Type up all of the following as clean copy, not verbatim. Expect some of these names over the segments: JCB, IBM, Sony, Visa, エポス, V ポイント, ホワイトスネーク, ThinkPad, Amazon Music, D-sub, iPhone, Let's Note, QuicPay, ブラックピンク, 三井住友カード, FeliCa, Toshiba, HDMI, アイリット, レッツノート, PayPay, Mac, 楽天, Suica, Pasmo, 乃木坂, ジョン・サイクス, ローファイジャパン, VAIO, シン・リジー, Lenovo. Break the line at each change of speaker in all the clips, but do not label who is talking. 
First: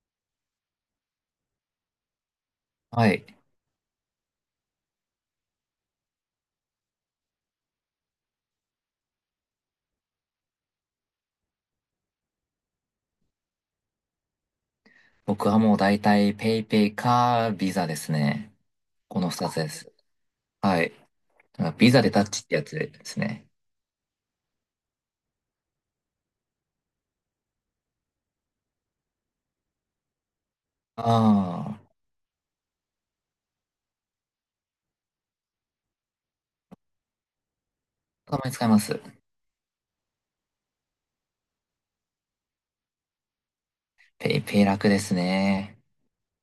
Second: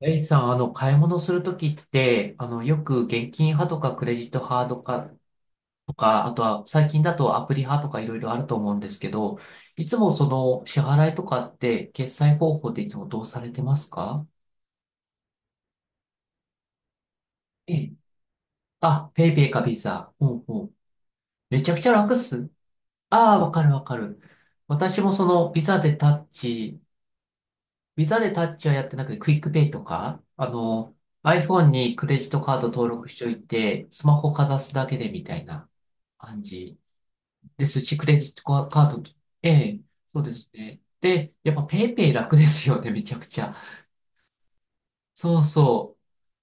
エイさん、買い物するときって、よく
はい。
現金派とかクレジット派とか、あとは最近だとアプリ派とかいろいろあると思うんですけど、いつもその支払いとかって決済方法っていつもどうされてますか？
僕はもう大体ペイペイかビ
え
ザ
え。
ですね。
あ、
こ
ペ
の
イペ
二
イ
つ
か
で
ビ
す。
ザ。ほうほう。
はい。
めちゃくちゃ
ビザで
楽っ
タッチっ
す。
てやつです
ああ、
ね。
わかるわかる。私もそのビザでタッチ、ビザでタッチはやってなくて、クイックペイとか、
あ
iPhone
あ、
にクレジットカード登録しておいて、スマホかざすだけでみたいな。感じですし、クレジッ
た
ト
まに使
カ
いま
ード
す。
と、ええ、そうですね。で、やっぱペイペイ楽ですよね、めちゃくちゃ。
ペイペイ楽です
そう
ね。
そ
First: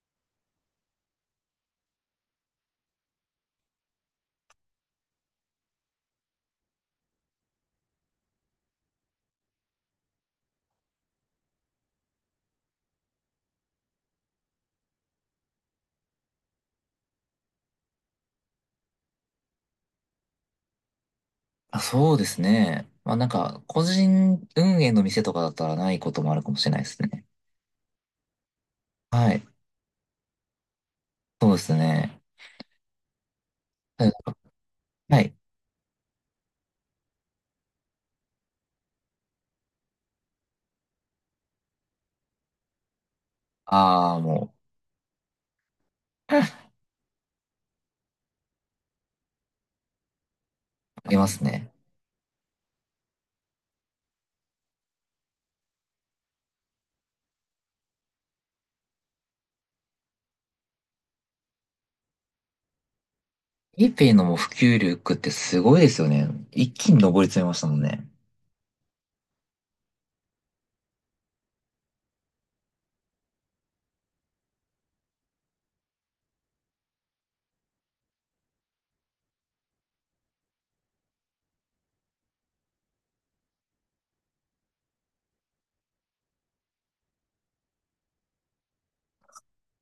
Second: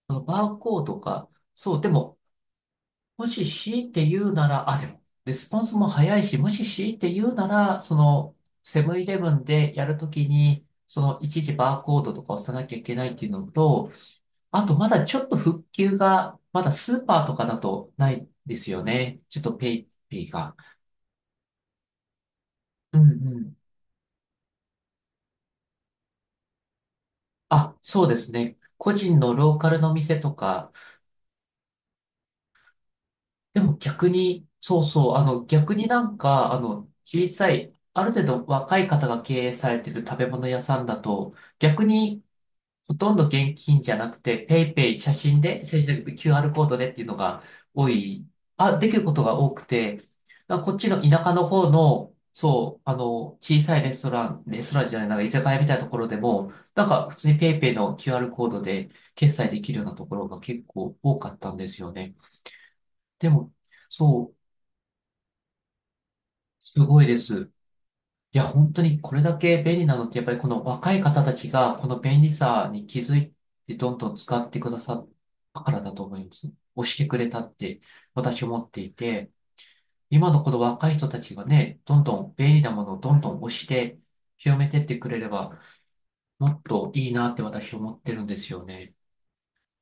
う。あのバーコードか、そう、でも、もし強いて言うなら、あ、でも、レスポンスも早いし、もし強いて言うなら、セブンイレブンでやるときに、いちいちバーコードとか押さなきゃいけないっていうのと、あと、まだちょっと復旧が、まだスーパーとかだとないですよね。ちょっとペイペイが。
あ、そうですね。
うん
まあなん
う
か、
ん。
個人運営の店とかだったらないこともあるかもしれないですね。
あ、そうですね。個人の
はい。
ローカルの店とか、
そうですね。
でも
う
逆
ん、
に、そうそう、
はい。
逆になんか、小さい、ある程度若い方が経営されてる食べ物屋さんだと、逆にほとんど現金じゃな
あ
く
あ、
て、
も
ペイペイ、写真で
う、
QR コー
あ
ドでっていうのが多い、あ、できることが多くて、あこっちの
り
田
ま
舎
す
の方
ね。
の、そう、小さいレストラン、レストランじゃない、なんか居酒屋みたいなところでも、なんか普通にペイペイの QR コードで決済できるようなところが結構多かったんですよね。でも、
ペイペイのも
そう、
う普及力ってすごいですよね。一
す
気に
ごい
上
で
り
す。
詰めましたもんね。
いや、本当にこれだけ便利なのって、やっぱりこの若い方たちが、この便利さに気づいて、どんどん使ってくださったからだと思います。押してくれたって、私思っていて、今のこの若い人たちがね、どんどん便利なものをどんどん押して、広めてってくれれば、もっといいなって私思ってるんですよね。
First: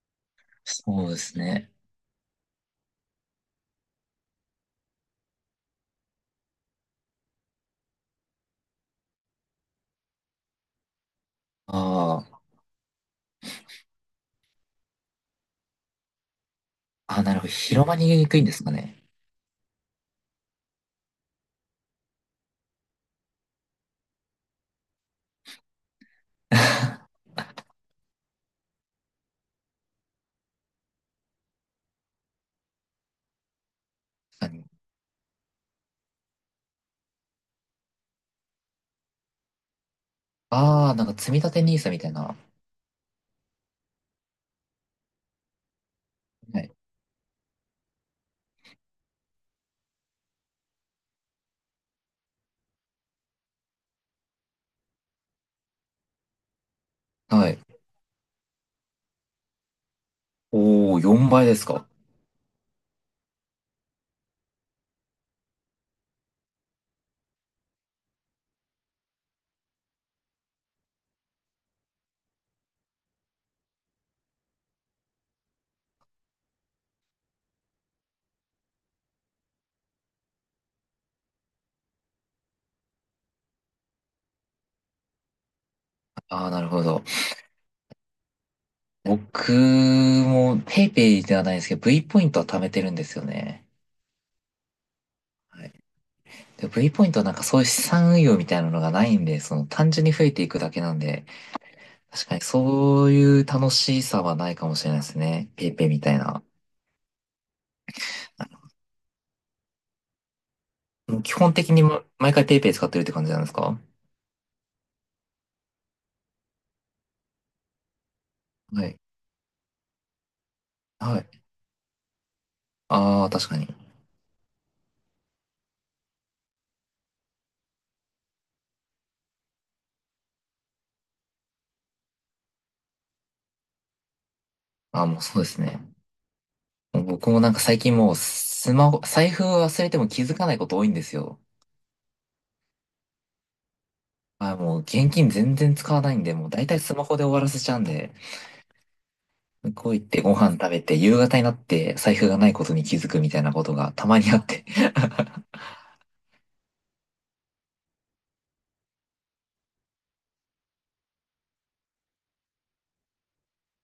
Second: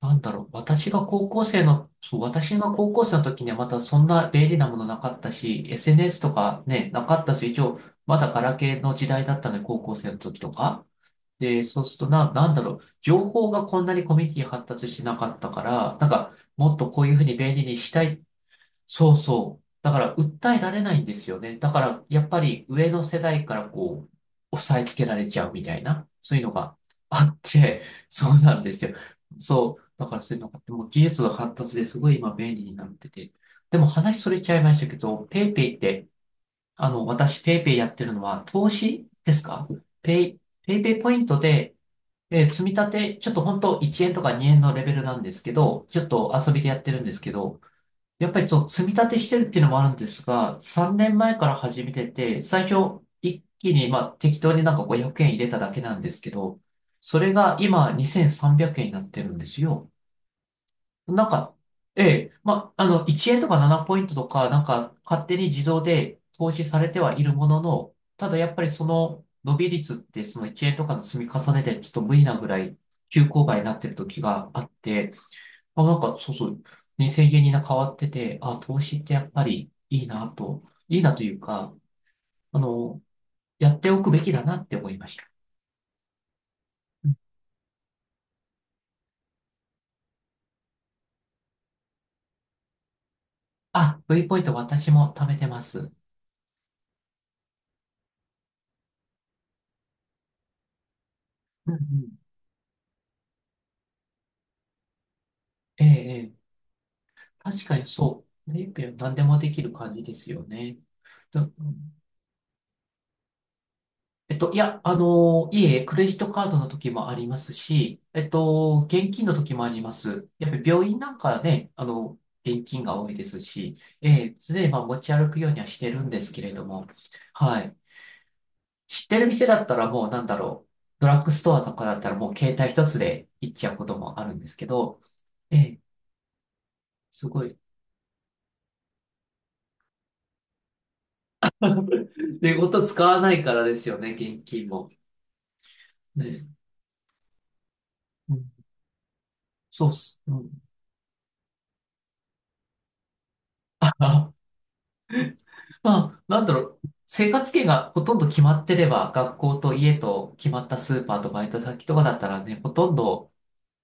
なんだろう、私が
そうで
高
す
校生
ね。
の、そう、私が高校生の時にはまたそんな便利なものなかったし、SNS とかね、なかったし、一応、まだガラケーの時代だったので、高校生の時とか。で、そうすると
あ
な、
あ。
なんだろう、情報がこんなにコミュニティ発達してなかったから、なんか、もっとこういうふ
あ、
う
な
に
るほど。
便利に
広
し
ま
た
り
い。
にくいんですかね。
そうそう。だから訴えられないんですよね。だからやっぱり上の世代からこう、押さえつけられちゃうみたいな、そういうの があ
確
って、そうなんですよ。そう。だからそういうのがあって、もう技術が発達ですごい今便利になってて。でも話それ
か
ちゃい
に。
ましたけど、ペイペイって、私ペイペイやってるのは投資ですか？ペイ、ペイ
あ
ペ
あ、
イ
なん
ポイ
か
ン
積み
ト
立てニ
で、
ー s みたいな。
積み立て、ちょっと本当1円とか2円のレベルなんですけど、ちょっと遊
は
びで
い。
やってるんですけど、やっぱりその積み立てしてるっていうのもあるんですが、3年前から始めてて、最初一気にまあ適当になんか500円入れただけなんですけど、それ
は
が
い。
今2300円になってるんですよ。
おお、
な
4
ん
倍
か、
ですか？
ええ、まあ、1円とか7ポイントとか、なんか勝手に自動で投資されてはいるものの、ただやっぱりその伸び率ってその1円とかの積み重ねでちょっと無理なぐらい急勾配になってる時があって、あ、なんか、そうそう、2 0円にな変わってて、あ、投資ってやっぱりいいなと、いいなというか、あの、やっておくべきだなって思いました。
ああ、なるほど。
うん。
僕も PayPay ではないんですけど、V ポイントは貯めてるんですよね。
あ、V ポイント私も貯めてま
はい。
す。
で、V ポイントはなんかそういう資産運用みたいなのがないんで、その単純に増えていくだけなんで、
うんうん。
確かにそういう楽しさはないかもしれないですね。
ええ、
PayPay みたい
ええ
な。
確かにそう。ペイペイは何でもできる感じですよね。
基
だ
本的にま毎回 PayPay 使ってるって感じなんですか？
えっと、いや、いえ、クレジットカードの時もありますし、
はい。
現金の時もあります。やっぱり病院なん
は
か
い。
ね、現金が多い
あ
で
あ、
す
確かに。
し、ええ、常にまあ持ち歩くようにはしてるんですけれども、はい。知ってる店だったらもうなんだろう、ドラッグストアとかだったらもう携帯一つで行っちゃうこともあるんですけど、
あ、もうそうで
え
すね。
え、す
僕も
ご
なん
い。
か最近もうスマホ、財布を忘れても気づかないこと多いんですよ。
寝言使わないからですよね、現
あ、
金
もう
も。
現金全然使わないんで、
ね、
もう大体スマホで終わらせちゃうんで、
うん、
向
そう
こ
っ
う行っ
す。
て
う
ご飯
ん
食べて、夕方になって財布がないことに気づくみたいなことがたまにあ って。
まあ、なんだろう、生活圏がほとんど決まってれば、学校と家と決まったスーパーとバイト先とかだったらね、ほとんど、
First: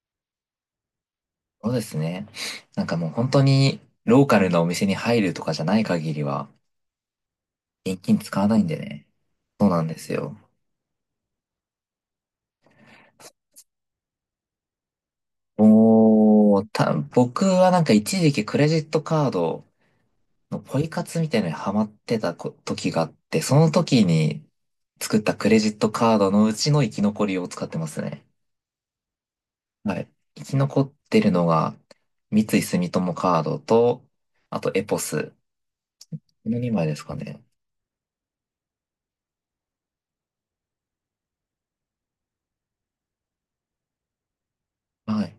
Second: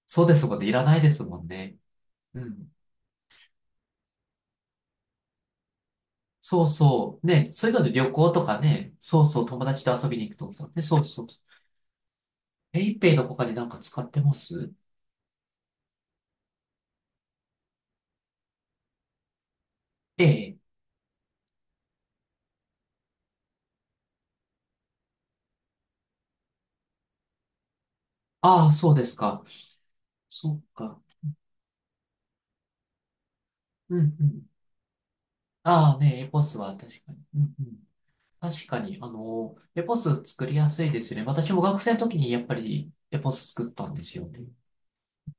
そうですもんね、いらないですもん
そう
ね。
ですね。
うん。
なんかもう本当にローカルなお店に入るとかじゃない限りは、
そうそう。ね、そういうので
現
旅
金
行
使
と
わな
か
いんで
ね、
ね。
そうそう、友
そうな
達
ん
と
で
遊
す
びに行く
よ。
とかね、そうそう。ペイペイの他になんか使ってます？
もう、僕はなんか一時期クレジットカード
ええ。
ポイ活みたいなのにハマってた時があって、その時に作ったクレジットカードのうちの生き残りを使ってますね。
ああ、そうですか。
はい。生
そ
き
う
残っ
か。
てるのが、三井住友カード
うん
と、
うん。
あとエポス。
ああね、エポ
こ
ス
の
は
2枚
確
です
か
か
に。う
ね。
んうん。確かに、エポス作りやすいですよね。私も学生の時にやっぱりエポス作ったんですよね。
はい。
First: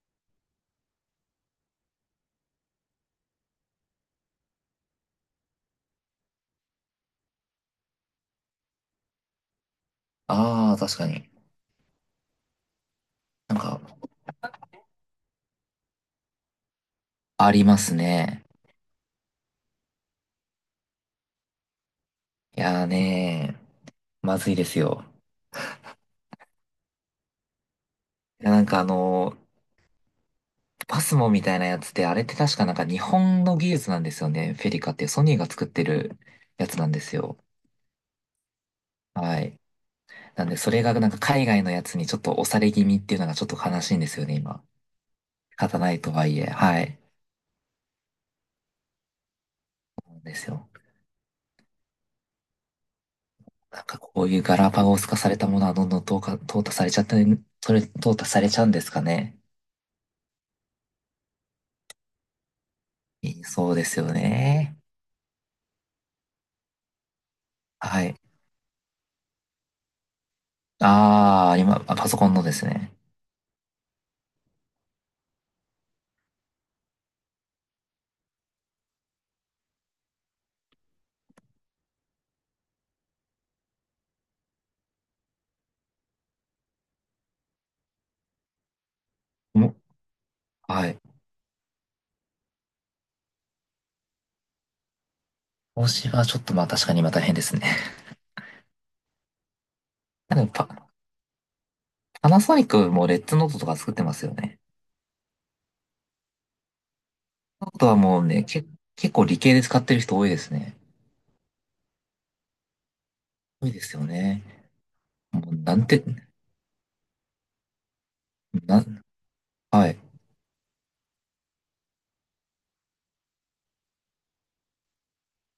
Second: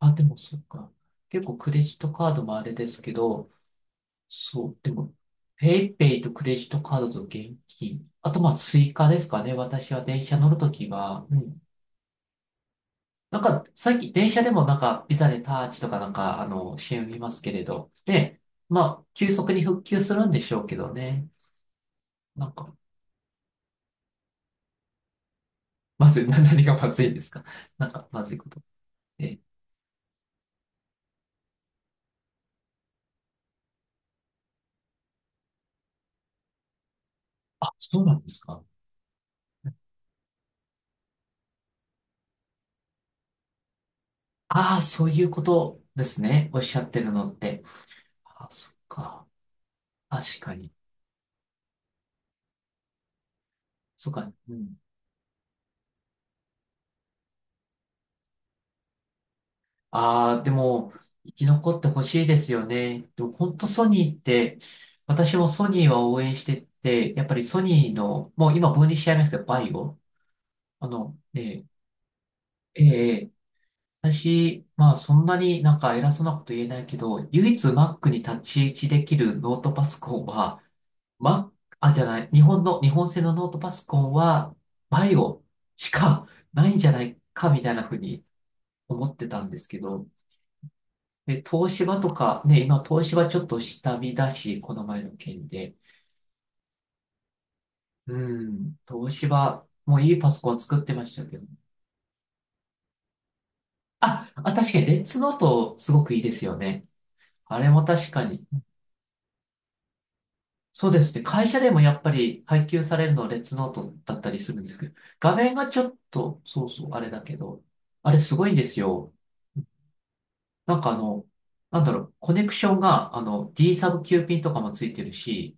あ、でもそっか。結構クレジットカードもあれですけど、そう、でも、ペイペイとクレジットカードと現金。あと、まあ、スイカですかね。私は電車乗ると
ああ、
き
確か
は、
に。
うん。なん
なん
か、
か、
最近電車でもなんか、ビザでタッチとかなんか、CM 見ます
あ
けれ
りま
ど。
す
で、
ね。
まあ、急速に復旧するんでしょうけどね。なん
い
か、
やーねー、まずいですよ。
まずい、何がまずいんですか？なんか、まずい
い
こ
や、
と。
なんかあの
え
ーパスモみたいなやつって、あれって確かなんか日本の技術なんですよね。フェリカっていうソニーが作ってるやつなんですよ。
あ、そうなんですか。
はい。なんで、それがなんか海外のやつにちょっと押され気味っていうのがちょっと悲しいんですよね、今。
ああ、そういうこ
仕方
と
ない
で
と
す
はいえ、
ね。おっしゃ
は
っ
い。
てるのって。ああ、そっか。
なんで
確
す
か
よ。
に。
なんか
そっ
こう
か。
いう
う
ガラ
ん。
パゴス化されたものはどんどん淘汰されちゃって、それ、淘汰されちゃうんですかね。
ああ、でも、生き残ってほしいですよね。でも、
い
本当
そうで
ソ
す
ニ
よ
ーって、
ね。
私もソニーは応援してて、やっぱりソニー
はい。
の、もう今分離しちゃいますけど、バイオ。
ああ、
ね、
今、あパソコンのです
え
ね。
え、私、まあ、そんなになんか偉そうなこと言えないけど、唯一 Mac に立ち位置できるノートパソコンは、ま、あ、じゃない、日本の、日本製のノートパソコンは、バイオしかないんじゃないか、みたいなふうに思ってたんです
も
けど、
はい。
え、東芝とか、ね、今、東芝ちょっと下見だし、この前の件で。
投資はちょっとまあ確かに今大変ですね。
うん、東芝、もういい パ
で
ソ
も
コン
パ、
作ってましたけど。
パナソニックもレッツノートとか作ってます
あ、
よ
あ、
ね。
確かに、レッツノート、すごくいいですよね。あ
ノ
れ
ー
も
トは
確
も
か
うね、
に。
結構理系で使ってる人多いですね。
そうですね。会社でもやっぱり配給されるのはレッツ
多
ノー
いで
ト
すよ
だったり
ね。
するんですけど、画
も
面
う
が
な
ち
ん
ょっ
て、
と、そうそう、あれだけど、あれすごいんです
なん、
よ。
はい。す
なんかあの、なんだろう、コネクションが、あの、D サブ Q ピンとかもついてるし、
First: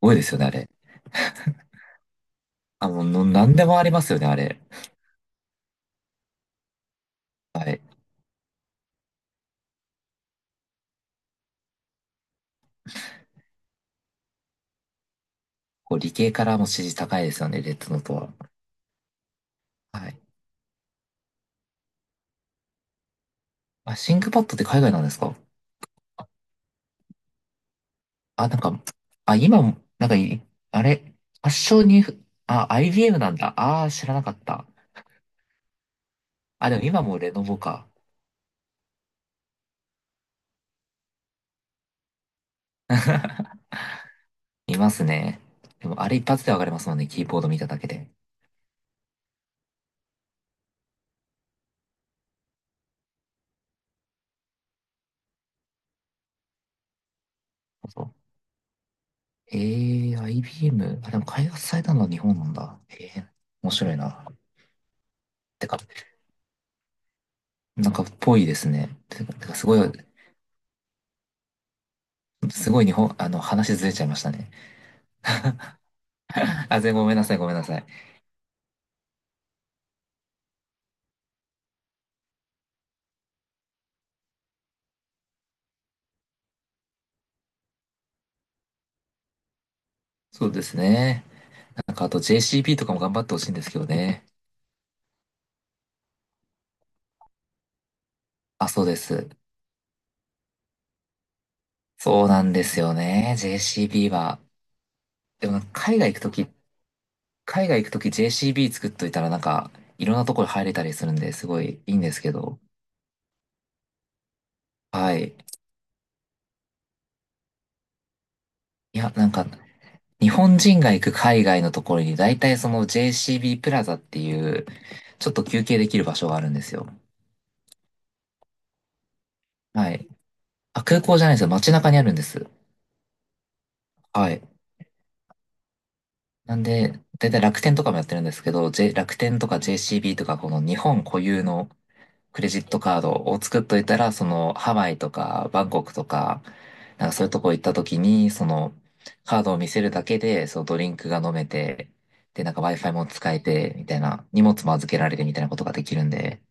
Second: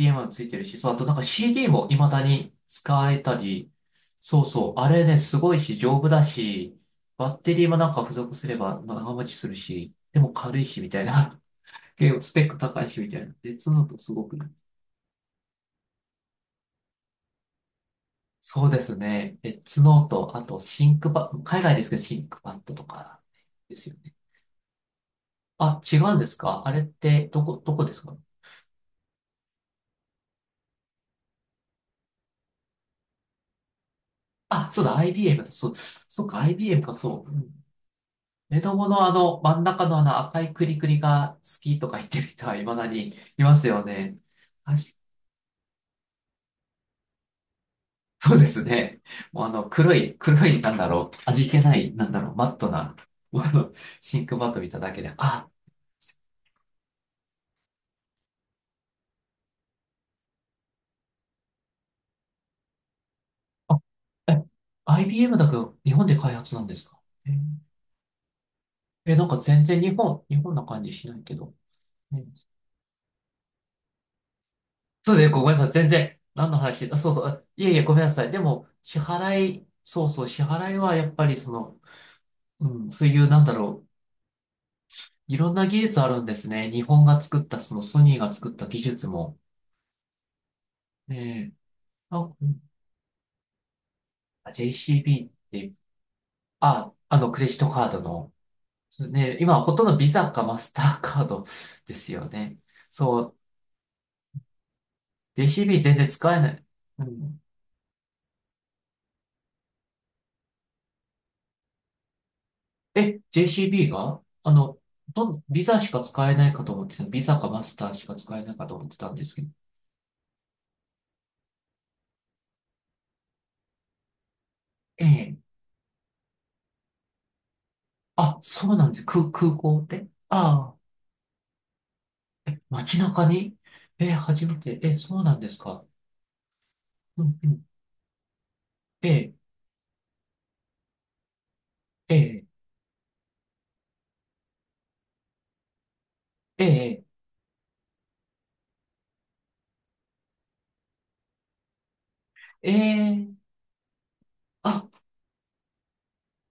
ごいで
も
すよ
つ
ね、
い
あ
てる
れ。
し、そう、あとなんか CD も未だに
あ、もう、
使え
の、
た
なんで
り、
もありますよね、あ
そう
れ。
そう、あれね、すごいし、丈夫だし、バッテリー
は
も
い。
なんか付属すれば長持ちするし、でも軽いし、みたいな。結構スペック高いし、みたいな。でツノートすごくいい。
こう、理系からも支持高いですよね、レッドノートは。
そうですね。えツノー
はい。
ト、あとシンクパッ、海外ですけどシンクパッドとかですよ
あ、シ
ね。
ンクパッドって海外なんですか？
あ、違うんですか？あれってどこですか？
あ、なんか、あ、今も、なんかい、あれ、発祥に、あ、IBM なんだ。ああ、知らなかった。
あ、そうだ、IBM だ、そう、そっか、
あ、で
IBM
も
か、
今も
そう。
レ
う
ノ
ん。
ボか。
目のあの、真ん中のあの赤いクリクリが好きとか言ってる人は未だにいますよね。あ
いま
し、
すね。でも、あれ一発でわかりますもんね、キーボード見ただけで。
そうですね。もうあの、黒い、黒い、なんだろう、味気ない、なんだろう、マットな、もうあの、シンクマット見ただけで、あ、
そうえIBM。あ、でも開発されたのは日本なんだ。えー、面
あ、
白いな。
え、IBM だけ
て
ど、
か、
日本で開発なんですか？えー
なんか、ぽいですね。
え、な
て
ん
か、
か
てか
全
すごい、
然日本な感じしないけど。ね、
すごい日本、あの、話ずれちゃいましたね。
そうですね、ごめんなさい。全然、何の
あ、
話？
全然
あ、
ご
そう
めん
そ
な
う。
さい、
あ、
ごめんな
いえい
さ
え、
い。
ごめんなさい。でも、支払い、そうそう、支払いはやっぱりその、うん、そういう、なんだろう、いろんな技術あるんですね。日本が作った、そのソニーが作った技術も。
そうですね。
ねえ、
なんか、あ
あ、
と
うん、
JCB とかも頑張ってほしいんですけどね。
あ JCB って、あ、あの、クレジットカードの、
あ、そうで
そう
す。
ね、今、ほとんどビザかマスターカードです
そ
よ
うなん
ね。
ですよ
そ
ね。
う、
JCB は。でもなんか、
JCB 全然使えない。うん。
海外行くとき JCB 作っといたら、なんか、いろんなところ入れたりするんで、すごいいいんですけど。
え、JCB があの、
はい。
ビザしか使えないかと思ってた。ビザかマスターしか使えないかと思って
い
た
や、
んで
なん
すけ
か、
ど。
日本人が行く海外のところに、大体その JCB プラザっていう、
え
ちょっ
え。
と休憩できる場所があるんですよ。
あ、そうなんです。空港っ
は
て？
い。
あ
あ、空港じゃないですよ。街中にあるんです。
あ。え、街中に？え、
はい。
初めて。え、そうなんですか？
なんで、
う
だい
ん
たい
う
楽
ん。
天とかもやってるんですけど、
え
楽
え、
天とか JCB とか、この日本固有の
え
ク
え、
レジットカードを作っといたら、そのハワイとかバンコクとか、
ええ、
なんかそういうとこ行った時に、そのカードを見せるだけで、そのドリンクが飲めて、で、なんか
え
Wi-Fi も使え
え。
て、みたいな、荷物も
あ、
預けられるみたいなことができるんで、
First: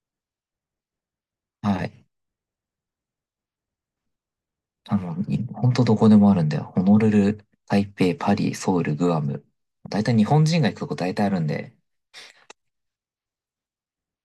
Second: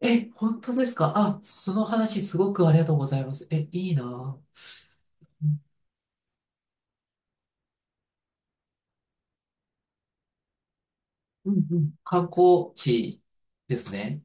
え、本当ですか？あ、その
はい。
話すごくありがとうございます。え、いいな
あ
ぁ。
の、に
うん
ほんとどこでもあるんだよ。ホノルル、台北、パリ、ソウル、グアム。大体日本人が行くとこ大体あるん
うんう
で。
ん。観光地ですね。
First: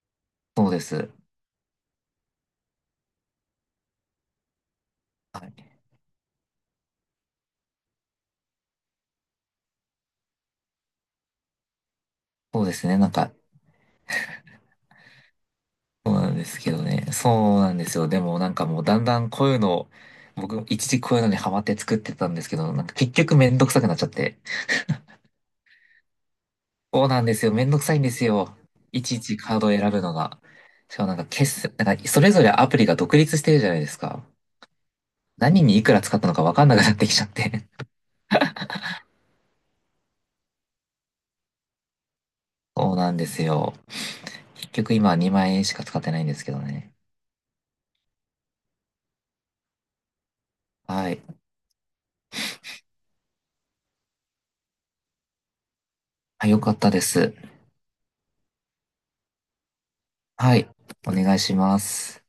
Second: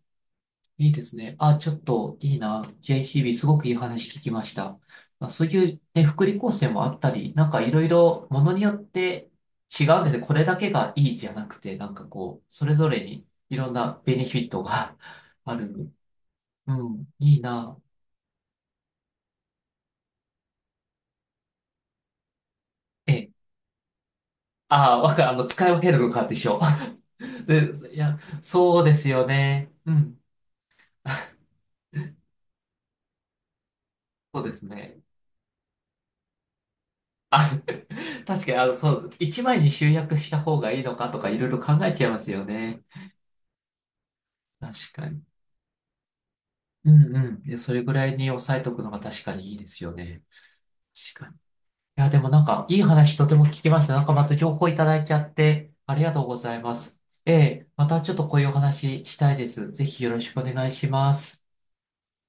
そうで
いいで
す。
すね。あ、ちょっといいな。JCB すごくいい話聞きました。まあ、そ
は
う
い。
いう、ね、福利厚生もあったり、なんかいろいろものによって違うんですね。これだけがいいじゃなくて、なんかこう、
そ
そ
う
れ
です
ぞ
ね。
れ
なん
に
か、
いろんなベネフィットが ある。
そうなんですけ
う
どね。
ん、いい
そうなん
な。
ですよ。でもなんかもうだんだんこういうのを、僕一時こういうのにハマって作ってたんですけど、なんか結
ええ、
局めんどくさくなっちゃって。
ああ、あの、使い分けるのかでしょ。
そうなんで すよ。めん
で、
どくさ
い
いんで
や、
すよ。
そうで
い
す
ちい
よ
ちカードを
ね。
選
う
ぶの
ん。
が。しかもなんか 決済、なんかそれぞれアプリが独立してるじゃないですか。
そうですね。
何にいくら使ったのかわかんなくなってきちゃっ
あ、
て。
確かに、あの、そう、一枚に集約した方がいいのかとかいろいろ考えちゃいますよ ね。
そうなんですよ。結
確
局
か
今
に。
2万円しか使ってないんですけど
う
ね。
んうん。で、それぐらいに抑えとくのが確かにいいですよね。
はい。
確かに。いや、でもなんか、いい話とても聞きました。なんかまた情報いただいちゃって、ありがとうご
あ、
ざ
よ
い
か
ま
った
す。
で
え
す。
え、またちょっとこういうお話したいです。ぜひよろしくお
は
願
い。
いし
お
ま
願い
す。
します。